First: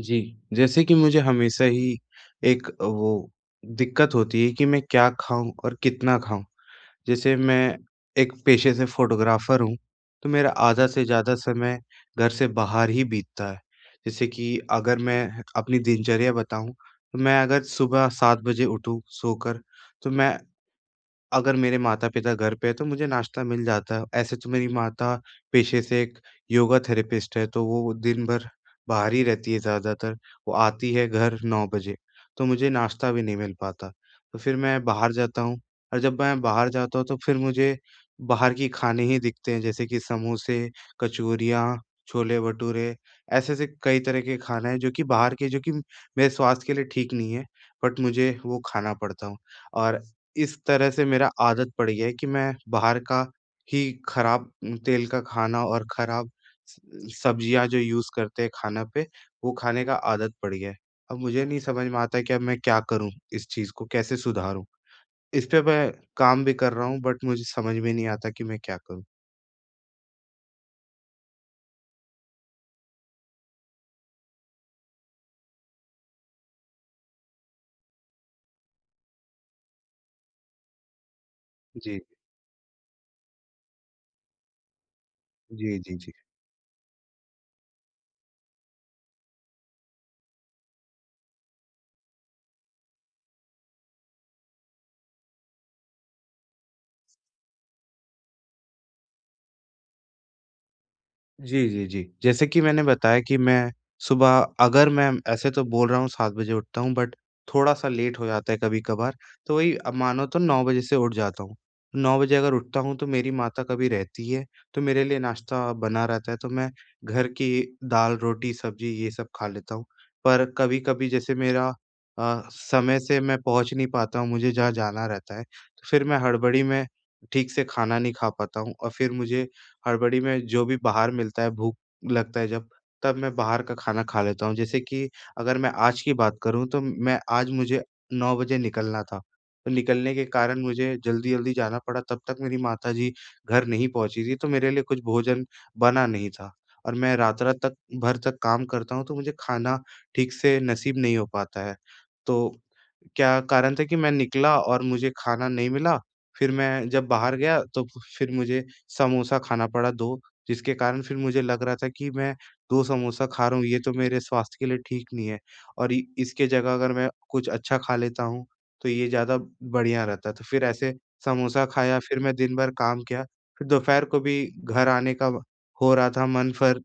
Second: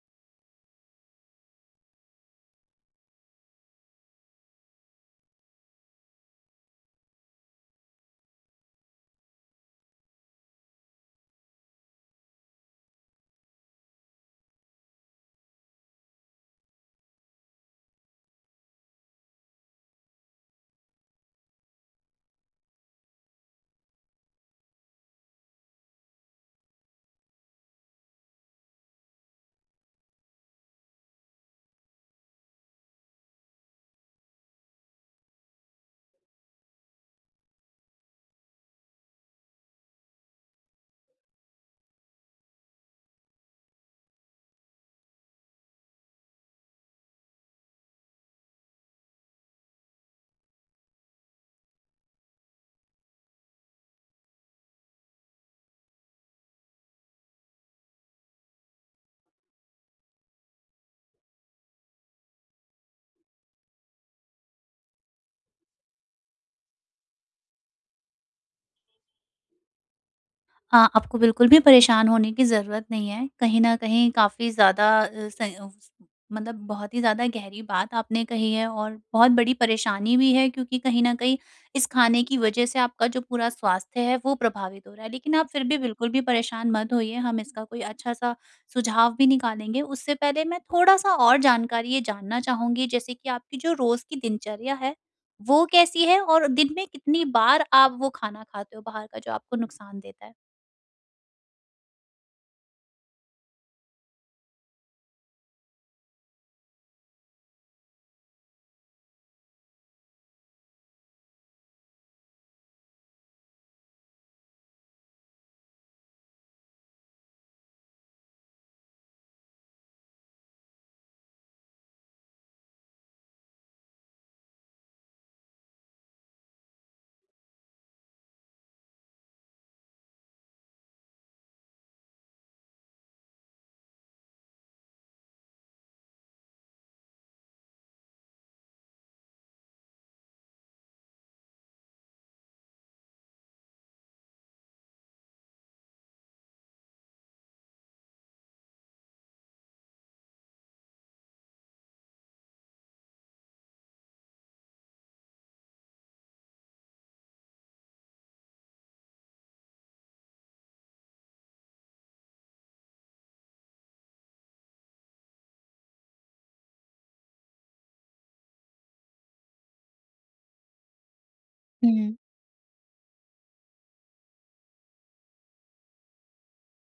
जी, जैसे कि मुझे हमेशा ही एक वो दिक्कत होती है कि मैं क्या खाऊँ और कितना खाऊँ। जैसे मैं एक पेशे से फ़ोटोग्राफ़र हूँ, तो मेरा आधा से ज़्यादा समय घर से बाहर ही बीतता है। जैसे कि अगर मैं अपनी दिनचर्या बताऊँ, तो मैं अगर सुबह 7 बजे उठूँ सोकर, तो मैं अगर मेरे माता-पिता घर पे हैं, तो मुझे नाश्ता मिल जाता है। ऐसे तो मेरी माता पेशे से एक योगा थेरेपिस्ट है, तो वो दिन भर बाहर ही रहती है ज़्यादातर। वो आती है घर 9 बजे, तो मुझे नाश्ता भी नहीं मिल पाता। तो फिर मैं बाहर जाता हूँ, और जब मैं बाहर जाता हूँ, तो फिर मुझे बाहर के खाने ही दिखते हैं, जैसे कि समोसे, कचौरियाँ, छोले-भटूरे, ऐसे-ऐसे कई तरह के खाना है, जो कि बाहर के, जो कि मेरे स्वास्थ्य के लिए ठीक नहीं है, बट मुझे वो खाना पड़ता हूँ। और इस तरह से मेरा आदत पड़ गया है कि मैं बाहर का ही खराब तेल का खाना और खराब स सब्जियाँ जो यूज़ करते हैं खाना पे, वो खाने का आदत पड़ गया है। अब मुझे नहीं समझ में आता है कि अब मैं क्या करूँ? इस चीज़ को कैसे सुधारूँ? इस पे मैं काम भी कर रहा हूँ, बट मुझे समझ में नहीं आता कि मैं क्या करूँ? आपको बिल्कुल भी परेशान होने की ज़रूरत नहीं है। कहीं न कहीं काफ़ी ज़्यादा मतलब बहुत ही ज़्यादा गहरी बात आपने कही है और बहुत बड़ी परेशानी भी है, क्योंकि कहीं न कहीं इस जी। खाने की वज़ह से आपका जो पूरा स्वास्थ्य है वो प्रभावित हो रहा है। लेकिन आप फिर जी, भी जी, बिल्कुल जी। भी परेशान मत होइए, हम इसका कोई अच्छा-सा सुझाव भी निकालेंगे। उससे पहले मैं थोड़ा-सा और जानकारी ये जानना चाहूँगी, जैसे कि आपकी जो रोज़ की दिनचर्या है, वो कैसी है? और दिन में कितनी बार आप वो खाना खाते हो बाहर का जो आपको नुकसान देता है? जी, जी, जी। जैसे कि मैंने बताया कि मैं सुबह, अगर मैं ऐसे तो बोल रहा हूँ, 7 बजे उठता हूँ, बट थोड़ा-सा लेट हो जाता है कभी-कभार, तो वही अब मानो तो 9 बजे से उठ जाता हूँ। 9 बजे अगर उठता हूँ, तो मेरी माता कभी रहती है, तो मेरे लिए नाश्ता बना रहता है, तो मैं घर की दाल, रोटी, सब्ज़ी ये सब खा लेता हूँ। पर कभी-कभी जैसे मेरा समय से मैं पहुँच नहीं पाता हूँ, मुझे जहाँ जाना रहता है, तो फिर मैं हड़बड़ी में ठीक से खाना नहीं खा पाता हूँ, और फिर मुझे हड़बड़ी में जो भी बाहर मिलता है, भूख लगता है जब, तब मैं बाहर का खाना खा लेता हूँ। जैसे कि अगर मैं आज की बात करूँ, तो मैं आज, मुझे 9 बजे निकलना था, तो निकलने के कारण मुझे जल्दी-जल्दी जाना पड़ा, तब तक मेरी माताजी घर नहीं पहुँची थी, तो मेरे लिए कुछ भोजन बना नहीं था, और मैं रात-रात तक भर तक काम करता हूँ, तो मुझे खाना ठीक से नसीब नहीं हो पाता है। तो क्या कारण था कि मैं निकला और मुझे खाना नहीं मिला, फिर मैं जब बाहर गया, तो फिर मुझे समोसा खाना पड़ा 2, जिसके कारण फिर मुझे लग रहा था कि मैं 2 समोसा खा रहा हूँ, ये तो मेरे स्वास्थ्य के लिए ठीक नहीं है, और इ इसके जगह अगर मैं कुछ अच्छा खा लेता हूँ, तो ये ज़्यादा बढ़िया रहता है। तो फिर ऐसे समोसा खाया, हुँ। फिर मैं दिन भर काम किया, फिर दोपहर को भी घर आने का हो रहा था मन, पर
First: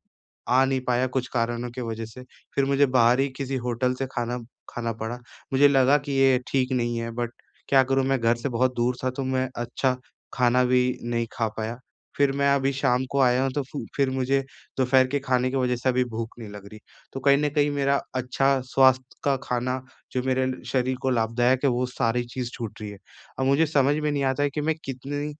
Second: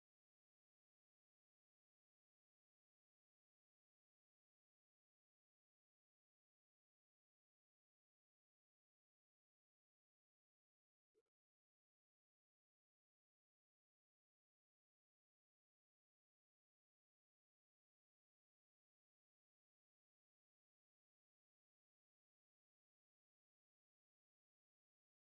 आ नहीं पाया कुछ कारणों की वजह से, फिर मुझे बाहर ही किसी होटल से खाना खाना पड़ा। मुझे लगा कि ये ठीक नहीं है, बट क्या करूँ, मैं घर से बहुत दूर था, तो मैं अच्छा खाना भी नहीं खा पाया। फिर मैं अभी शाम को आया हूँ, तो फु फिर मुझे दोपहर के खाने की वज़ह से अभी भूख नहीं लग रही। तो कहीं न कहीं मेरा अच्छा स्वास्थ्य का खाना, जो मेरे ल शरीर को लाभदायक है, वो सारी चीज़ छूट रही है। अब मुझे समझ में नहीं आता है कि मैं कितनी,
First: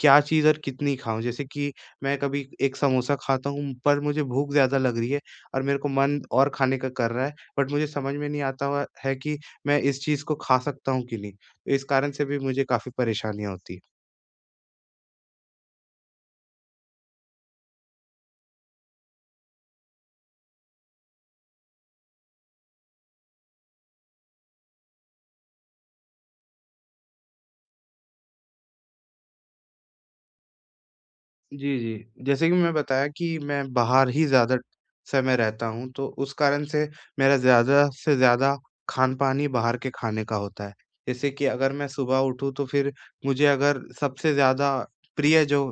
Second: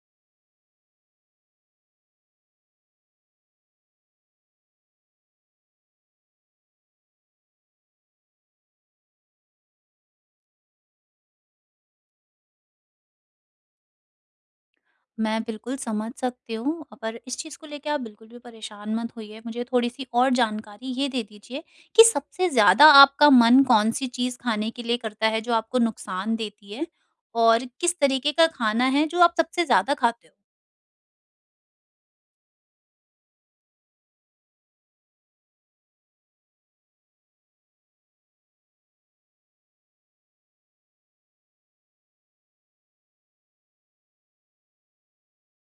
क्या चीज़ और कितनी खाऊँ? जैसे कि मैं कभी एक समोसा खाता हूँ, पर मुझे भूख ज़्यादा लग रही है और मेरे को मन और खाने का कर रहा है, बट मुझे समझ में नहीं आता हुआ है कि मैं इस चीज़ को खा सकता हूँ कि नहीं? तो इस कारण से भी मुझे काफ़ी परेशानियाँ होती हैं। मैं बिल्कुल समझ सकती हूँ, पर इस चीज़ को लेके आप बिल्कुल भी परेशान मत होइए। मुझे थोड़ी-सी और जानकारी ये दे दीजिए कि सबसे ज़्यादा आपका मन कौन-सी चीज़ खाने के लिए करता है जो आपको नुकसान देती है? और किस तरीके का खाना है जो आप सबसे ज़्यादा खाते हो? जी, जी। जैसे कि मैं बताया कि मैं बाहर ही ज़्यादा समय रहता हूँ, तो उस कारण से मेरा ज़्यादा से ज़्यादा खान-पान ही बाहर के खाने का होता है। जैसे कि अगर मैं सुबह उठूँ, तो फिर मुझे अगर सबसे ज़्यादा प्रिय जो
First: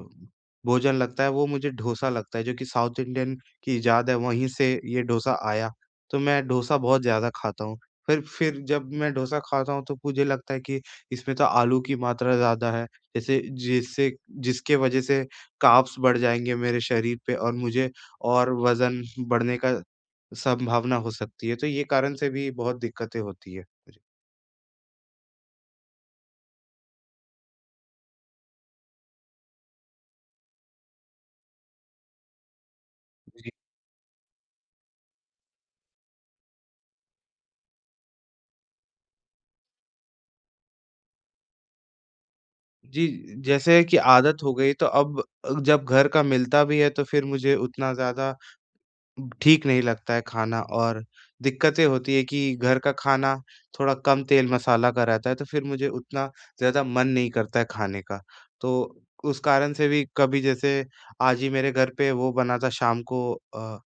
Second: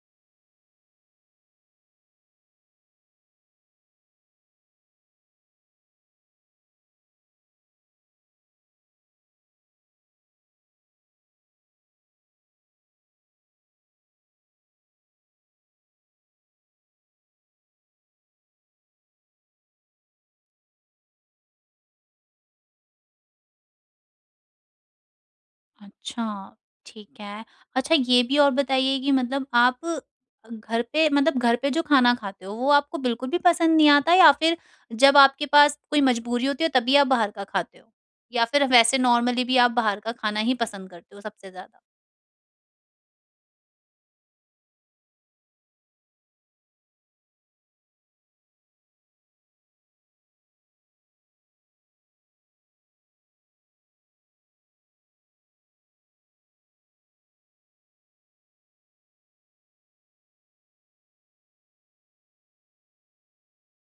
भोजन लगता है, वो मुझे डोसा लगता है, जो कि साउथ इंडियन की इजाद है, वहीं से ये डोसा आया। तो मैं डोसा बहुत ज़्यादा खाता हूँ। फिर जब मैं डोसा खाता हूँ, तो मुझे लगता है कि इसमें तो आलू की मात्रा ज़्यादा है, जैसे जिससे जिसके वजह से कार्ब्स बढ़ जाएँगे मेरे शरीर पे, और मुझे और वज़न बढ़ने का संभावना हो सकती है, तो ये कारण से भी बहुत दिक्कतें होती है। जी। अच्छा, ठीक है। अच्छा, ये भी और बताइए कि मतलब आप घर पे, मतलब घर पे जो खाना खाते हो वो आपको बिल्कुल भी जी। पसंद नहीं आता, या फिर जब आपके पास कोई मजबूरी होती है तभी आप बाहर का खाते हो? या फिर वैसे नॉर्मली भी आप बाहर का खाना ही पसंद करते हो सबसे ज़्यादा? जी, जैसे कि आदत हो गई, तो अब जब घर का मिलता भी है, तो फिर मुझे उतना ज़्यादा ठीक नहीं लगता है खाना, और दिक्कतें होती है कि घर का खाना थोड़ा कम तेल मसाला का रहता है, तो फिर मुझे उतना ज़्यादा मन नहीं करता है खाने का। तो उस कारण से भी, कभी जैसे आज ही मेरे घर पे वो बना था शाम को अ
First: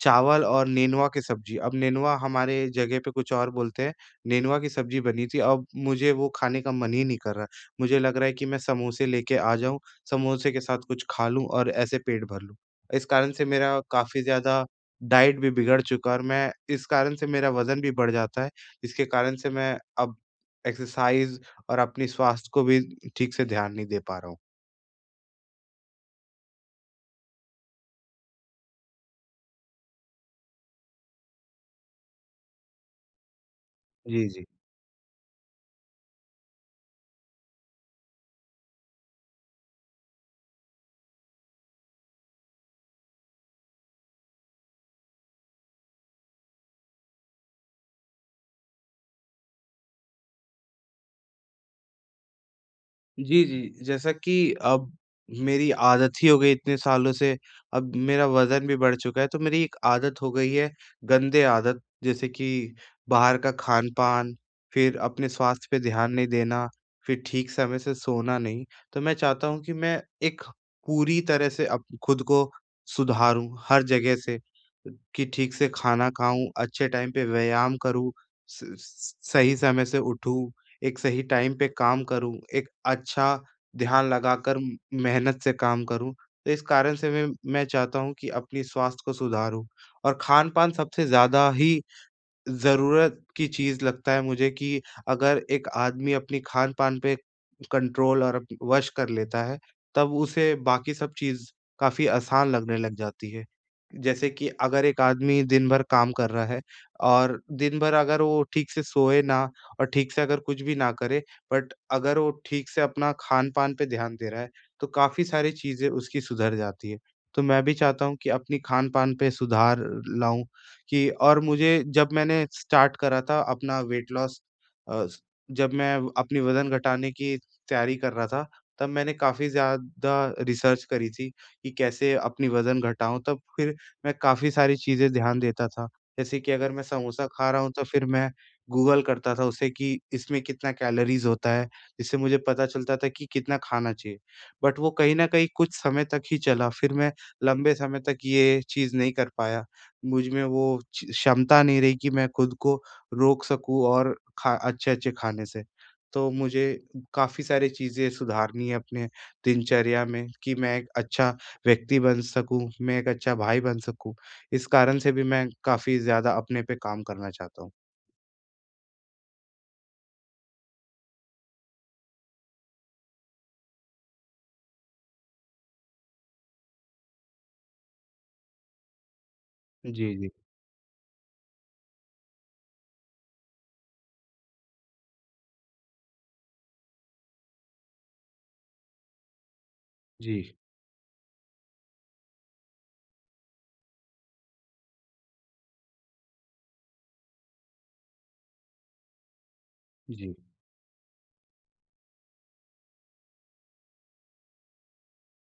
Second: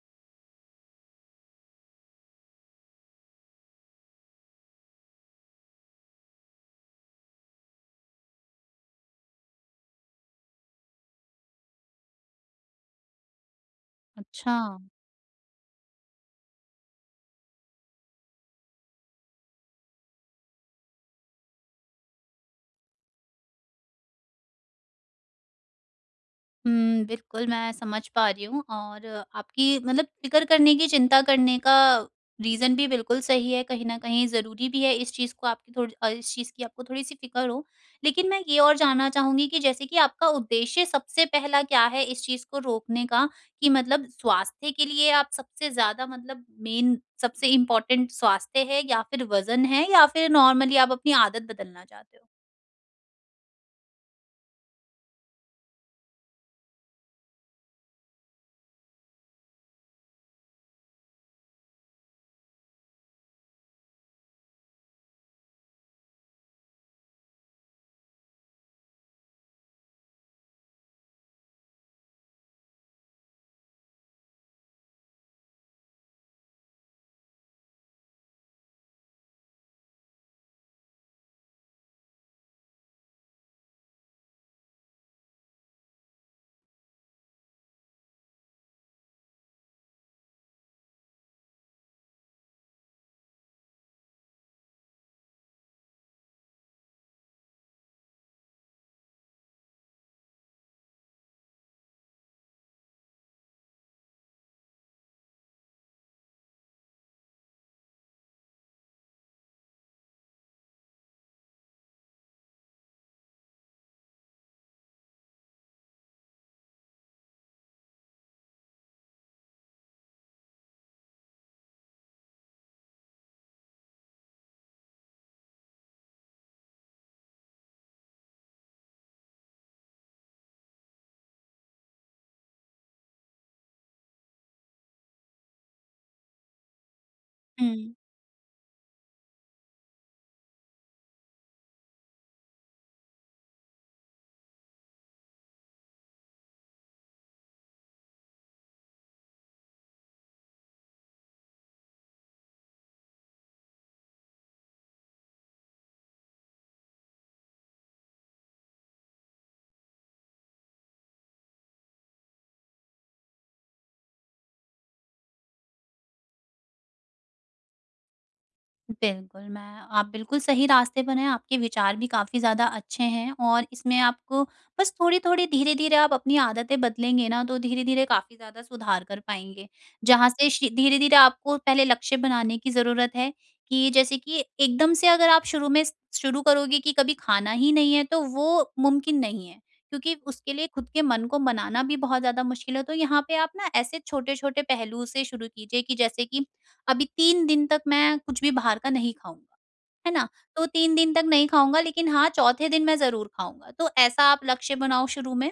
चावल और नेनुआ की सब्ज़ी। अब नेनुआ हमारे जगह पे कुछ और बोलते हैं, नेनुआ की सब्ज़ी बनी थी, अब मुझे वो खाने का मन ही नहीं कर रहा। मुझे लग रहा है कि मैं समोसे लेके आ जाऊँ, समोसे के साथ कुछ खा लूँ और ऐसे पेट भर लूँ। इस कारण से मेरा काफ़ी अच्छा। ज़्यादा डाइट भी बिगड़ चुका है, और मैं इस कारण से, मेरा वज़न भी बढ़ जाता है, जिसके कारण से मैं अब एक्सरसाइज़ और अपने स्वास्थ्य को भी ठीक से ध्यान नहीं दे पा रहा हूँ। हुँ, बिल्कुल, मैं समझ पा रही हूँ। और आपकी मतलब फ़िक्र करने की, चिंता करने का रीज़न भी बिल्कुल सही है, कहीं न जी, कहीं जी। ज़रूरी भी है इस चीज़ को, इस चीज़ की आपको थोड़ी-सी फ़िक्र हो। लेकिन मैं ये और जानना चाहूँगी कि जैसे कि आपका उद्देश्य सबसे पहला क्या है इस चीज़ को रोकने का? कि मतलब स्वास्थ्य के लिए आप सबसे ज़्यादा, मतलब मेन सबसे इम्पोर्टेंट स्वास्थ्य है, या फिर वज़न है, या फिर नॉर्मली आप अपनी आदत बदलना चाहते हो? जी, जी। जैसा कि अब मेरी आदत ही हो गई इतने सालों से, अब मेरा वज़न भी बढ़ चुका है, तो मेरी एक आदत हो गई है, गंदे आदत, जैसे कि बाहर का खान-पान, फिर अपने स्वास्थ्य पे ध्यान नहीं देना, फिर ठीक समय से सोना नहीं। तो मैं चाहता हूँ कि मैं एक पूरी तरह से अप खुद को सुधारूँ हर जगह से, कि ठीक से खाना खाऊँ, अच्छे टाइम पे व्यायाम करूँ, स स सही समय से उठूँ। एक सही टाइम पे काम करूँ, एक अच्छा ध्यान लगाकर म मेहनत से काम करूँ। तो इस कारण से मैं चाहता हूँ कि अपनी स्वास्थ्य को सुधारूँ, और खान-पान सबसे ज़्यादा ही ज़रूरत की चीज़ लगता है मुझे, कि अगर एक आदमी अपनी खान-पान पे कंट्रोल और अप वश कर लेता है, तब उसे बाकी सब चीज़ काफ़ी आसान लगने लग जाती है। जैसे कि अगर एक आदमी दिन भर काम कर रहा है, और दिन भर अगर वो ठीक से सोए ना और ठीक से अगर कुछ भी ना करे, बट अगर वो ठीक से अपना खान-पान पे ध्यान दे रहा है, तो काफ़ी सारी चीज़ें उसकी सुधर जाती है। तो मैं भी चाहता हूँ कि अपनी खान-पान पे सुधार लाऊँ, कि और मुझे, जब मैंने स्टार्ट करा था अपना वेट लॉस, अ, स जब मैं अपनी वज़न घटाने की तैयारी कर रहा था, तब मैंने काफ़ी ज़्यादा रिसर्च करी थी कि कैसे अपनी वज़न घटाऊँ, तब फिर मैं काफ़ी सारी चीज़ें ध्यान देता था। जैसे कि अगर मैं समोसा खा रहा हुँ। हूँ, तो फिर मैं गूगल करता था उसे कि इसमें कितना कैलोरीज़ होता है, जिससे मुझे पता चलता था कि कितना खाना चाहिए। बट वो कहीं न कहीं कुछ समय तक ही चला, फिर मैं लंबे समय तक ये चीज़ नहीं कर पाया। मुझ में वो छ क्षमता नहीं रही कि मैं खुद को रोक सकूँ और खा अच्छे-अच्छे खाने से। तो मुझे काफ़ी सारी चीज़ें सुधारनी है अपने दिनचर्या में, कि मैं एक अच्छा व्यक्ति बन सकूँ, मैं एक अच्छा भाई बन सकूँ। इस कारण से भी मैं काफ़ी ज़्यादा अपने पे काम करना चाहता हूँ। बिल्कुल, मैं आप बिल्कुल सही रास्ते पर हैं, आपके विचार भी काफ़ी ज़्यादा अच्छे हैं और इसमें आपको बस थोड़ी-थोड़ी, धीरे-धीरे आप अपनी आदतें बदलेंगे ना, तो धीरे-धीरे काफ़ी ज़्यादा सुधार कर पाएँगे। जी, जहाँ जी। से श धीरे-धीरे आपको पहले लक्ष्य बनाने की ज़रूरत है कि जैसे कि एकदम से अगर आप शुरू में शुरू करोगे कि कभी खाना ही नहीं है, तो वो मुमकिन नहीं है, क्योंकि जी, उसके लिए खुद के मन को मनाना भी बहुत ज़्यादा मुश्किल है। तो यहाँ पे आप ना ऐसे छोटे-छोटे पहलू से शुरू कीजिए कि जैसे कि अभी 3 दिन तक मैं कुछ भी बाहर का नहीं खाऊँगा, है ना? जी। तो 3 दिन तक नहीं खाऊँगा, लेकिन हाँ, चौथे दिन मैं ज़रूर खाऊँगा। तो ऐसा आप लक्ष्य बनाओ शुरू में,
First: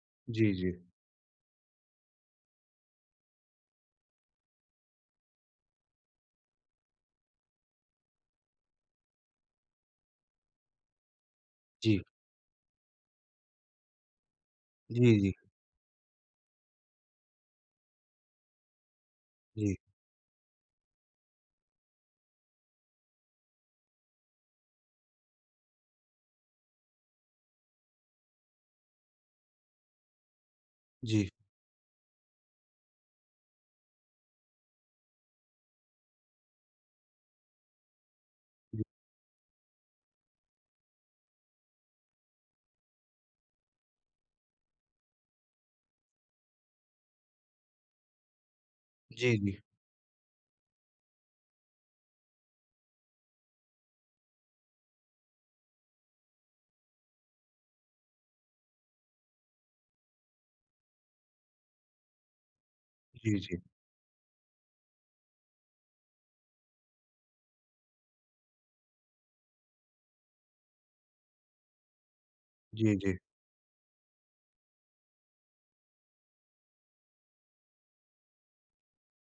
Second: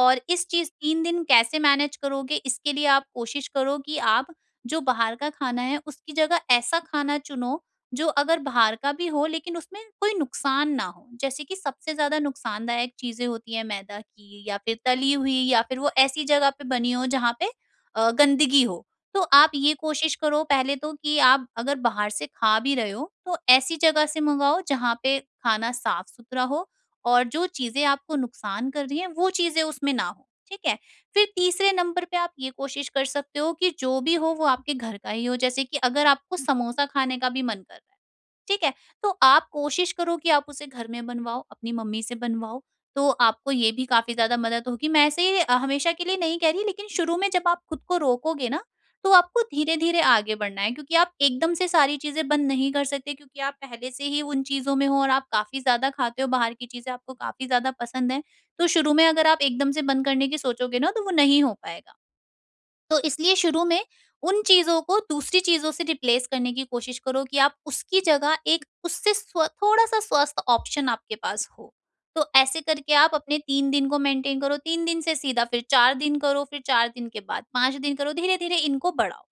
और इस जी, चीज़ जी। 3 दिन कैसे मैनेज करोगे इसके लिए आप कोशिश करो कि आप जो बाहर का खाना है उसकी जगह ऐसा खाना चुनो जो अगर बाहर का भी हो लेकिन उसमें कोई नुकसान ना हो। जैसे कि सबसे जी। ज़्यादा नुकसानदायक चीज़ें होती हैं मैदा की, या फिर तली जी, जी। हुई, या फिर वो ऐसी जगह पे बनी हो जहाँ पे गंदगी हो। तो आप ये जी, कोशिश करो पहले तो कि आप अगर बाहर से खा भी रहे हो तो ऐसी जगह से मंगाओ जहाँ पे खाना साफ सुथरा हो, और जो चीजें आपको नुकसान कर रही हैं वो चीजें उसमें ना हो। ठीक है। फिर जी। तीसरे नंबर पे आप ये कोशिश कर सकते हो कि जो भी हो वो आपके घर का ही हो, जैसे कि अगर आपको समोसा खाने का भी मन कर रहा है, ठीक है, तो आप कोशिश करो कि आप उसे घर में बनवाओ, अपनी मम्मी से बनवाओ। तो आपको ये भी काफी ज्यादा मदद होगी। मैं ऐसे ही, हमेशा के लिए नहीं कह रही, लेकिन शुरू में जब आप खुद को रोकोगे ना, तो जी, आपको जी। धीरे-धीरे आगे बढ़ना है, क्योंकि आप एकदम से सारी चीज़ें बंद नहीं कर सकते, क्योंकि आप पहले से ही उन चीज़ों में हो और आप काफ़ी ज़्यादा खाते हो, बाहर की चीज़ें आपको काफ़ी ज़्यादा पसंद हैं। तो शुरू में अगर आप एकदम से बंद करने की सोचोगे ना, तो वो नहीं हो पाएगा। तो इसलिए जी, जी। शुरू में उन चीज़ों को दूसरी चीज़ों से रिप्लेस करने की कोशिश करो कि आप उसकी जगह एक, उससे स्व थोड़ा-सा स्वस्थ ऑप्शन आपके पास हो। तो ऐसे जी, करके आप जी। अपने 3 दिन को मेंटेन करो, 3 दिन से सीधा फिर 4 दिन करो, फिर 4 दिन के बाद 5 दिन करो, धीरे-धीरे इनको बढ़ाओ,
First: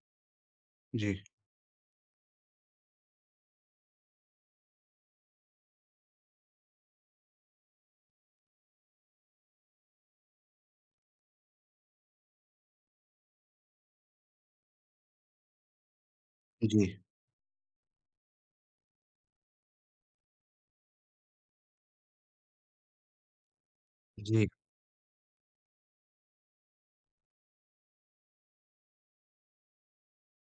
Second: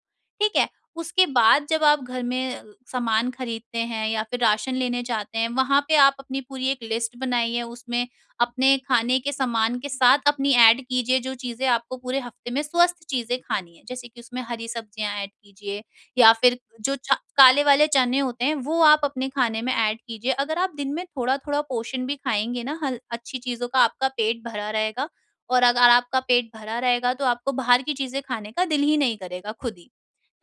ठीक है? जी। उसके बाद जब आप घर में सामान खरीदते हैं या फिर राशन लेने जाते हैं, वहाँ पे आप अपनी पूरी एक लिस्ट बनाइए, उसमें अपने खाने के सामान के साथ अपनी ऐड कीजिए जो चीज़ें आपको पूरे हफ्ते में स्वस्थ चीज़ें खानी है। जैसे कि उसमें हरी सब्जियाँ ऐड कीजिए, या फिर जी। जो च काले वाले चने होते हैं वो आप अपने खाने में ऐड कीजिए। अगर आप दिन में थोड़ा-थोड़ा पोर्शन भी खाएँगे ना हल अच्छी चीज़ों का, आपका पेट जी। भरा रहेगा। और अगर आपका पेट भरा रहेगा तो आपको बाहर की चीज़ें खाने का दिल ही नहीं करेगा खुद ही।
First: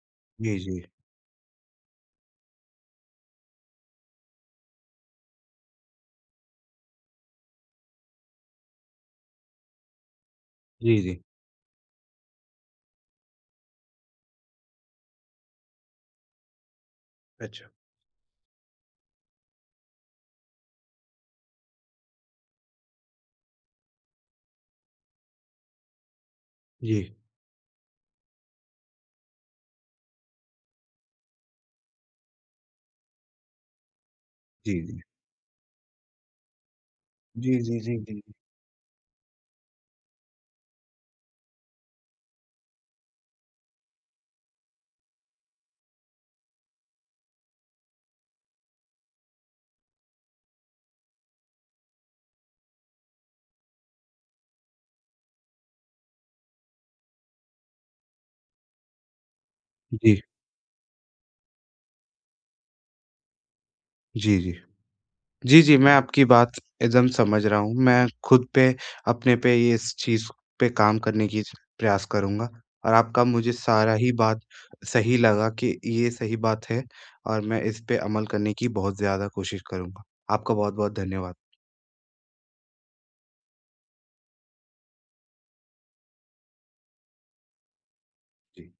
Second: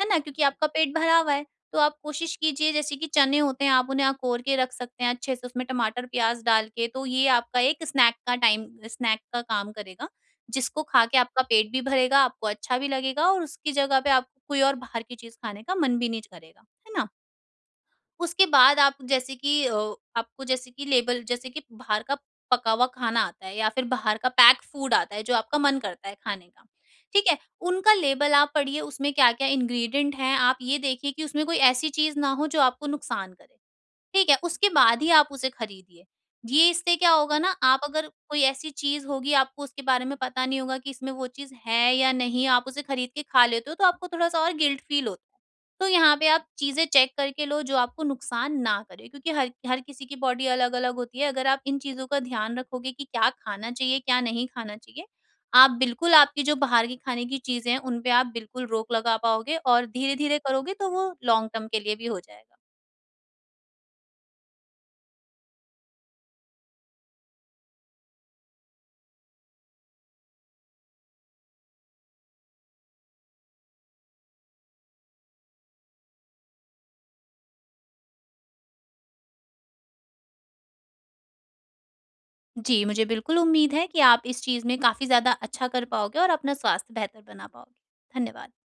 है ना? क्योंकि जी, आपका जी। पेट भरा हुआ है। तो आप कोशिश कीजिए, जैसे कि चने होते हैं आप उन्हें अकोर के रख सकते हैं अच्छे से, उसमें टमाटर प्याज डाल के, तो ये आपका एक स्नैक का टाइम, स्नैक का काम करेगा, जिसको जी, खा के जी। आपका पेट भी भरेगा, आपको अच्छा भी लगेगा, और उसकी जगह पे आपको कोई और बाहर की चीज खाने का मन भी नहीं करेगा, है ना? अच्छा। उसके बाद आप जैसे कि आपको जैसे कि लेबल, जैसे कि बाहर का पका हुआ खाना आता है, या फिर बाहर का पैक फूड आता है जो आपका मन करता है खाने का, जी। ठीक है? उनका लेबल आप पढ़िए, उसमें क्या-क्या इंग्रीडिएंट हैं, आप ये देखिए कि उसमें कोई ऐसी चीज़ ना हो जो आपको नुकसान करे। ठीक है, उसके जी, जी। बाद ही आप उसे खरीदिए। ये, इससे क्या होगा ना, जी, जी, आप जी, अगर जी। कोई ऐसी चीज़ होगी, आपको उसके बारे में पता नहीं होगा कि इसमें वो चीज़ है या नहीं, आप उसे खरीद के खा लेते हो तो आपको थोड़ा-सा और गिल्ट फ़ील होता है। तो यहाँ पे आप चीज़ें चेक करके लो जो आपको नुकसान ना करे, क्योंकि हर हर किसी की बॉडी अलग-अलग होती है। अगर आप इन चीज़ों का ध्यान रखोगे कि क्या खाना चाहिए, क्या नहीं खाना चाहिए, आप बिल्कुल, आपकी जो बाहर की खाने की चीज़ें हैं उन पे आप बिल्कुल रोक लगा पाओगे, और जी, धीरे-धीरे करोगे तो वो लॉन्ग टर्म के लिए भी हो जाएगा। जी, जी। जी, जी, मैं आपकी बात एकदम समझ रहा हूँ। मैं खुद पे, अपने पे ये इस चीज़ पे काम करने की प्रयास करूँगा, और आपका मुझे सारा ही बात सही लगा कि ये सही बात है, और मैं इस पे अमल करने की बहुत ज़्यादा कोशिश करूँगा। आपका बहुत-बहुत धन्यवाद। जी, मुझे बिल्कुल उम्मीद है कि आप इस चीज़ में काफ़ी ज़्यादा अच्छा कर पाओगे और अपना स्वास्थ्य बेहतर बना पाओगे। धन्यवाद। जी।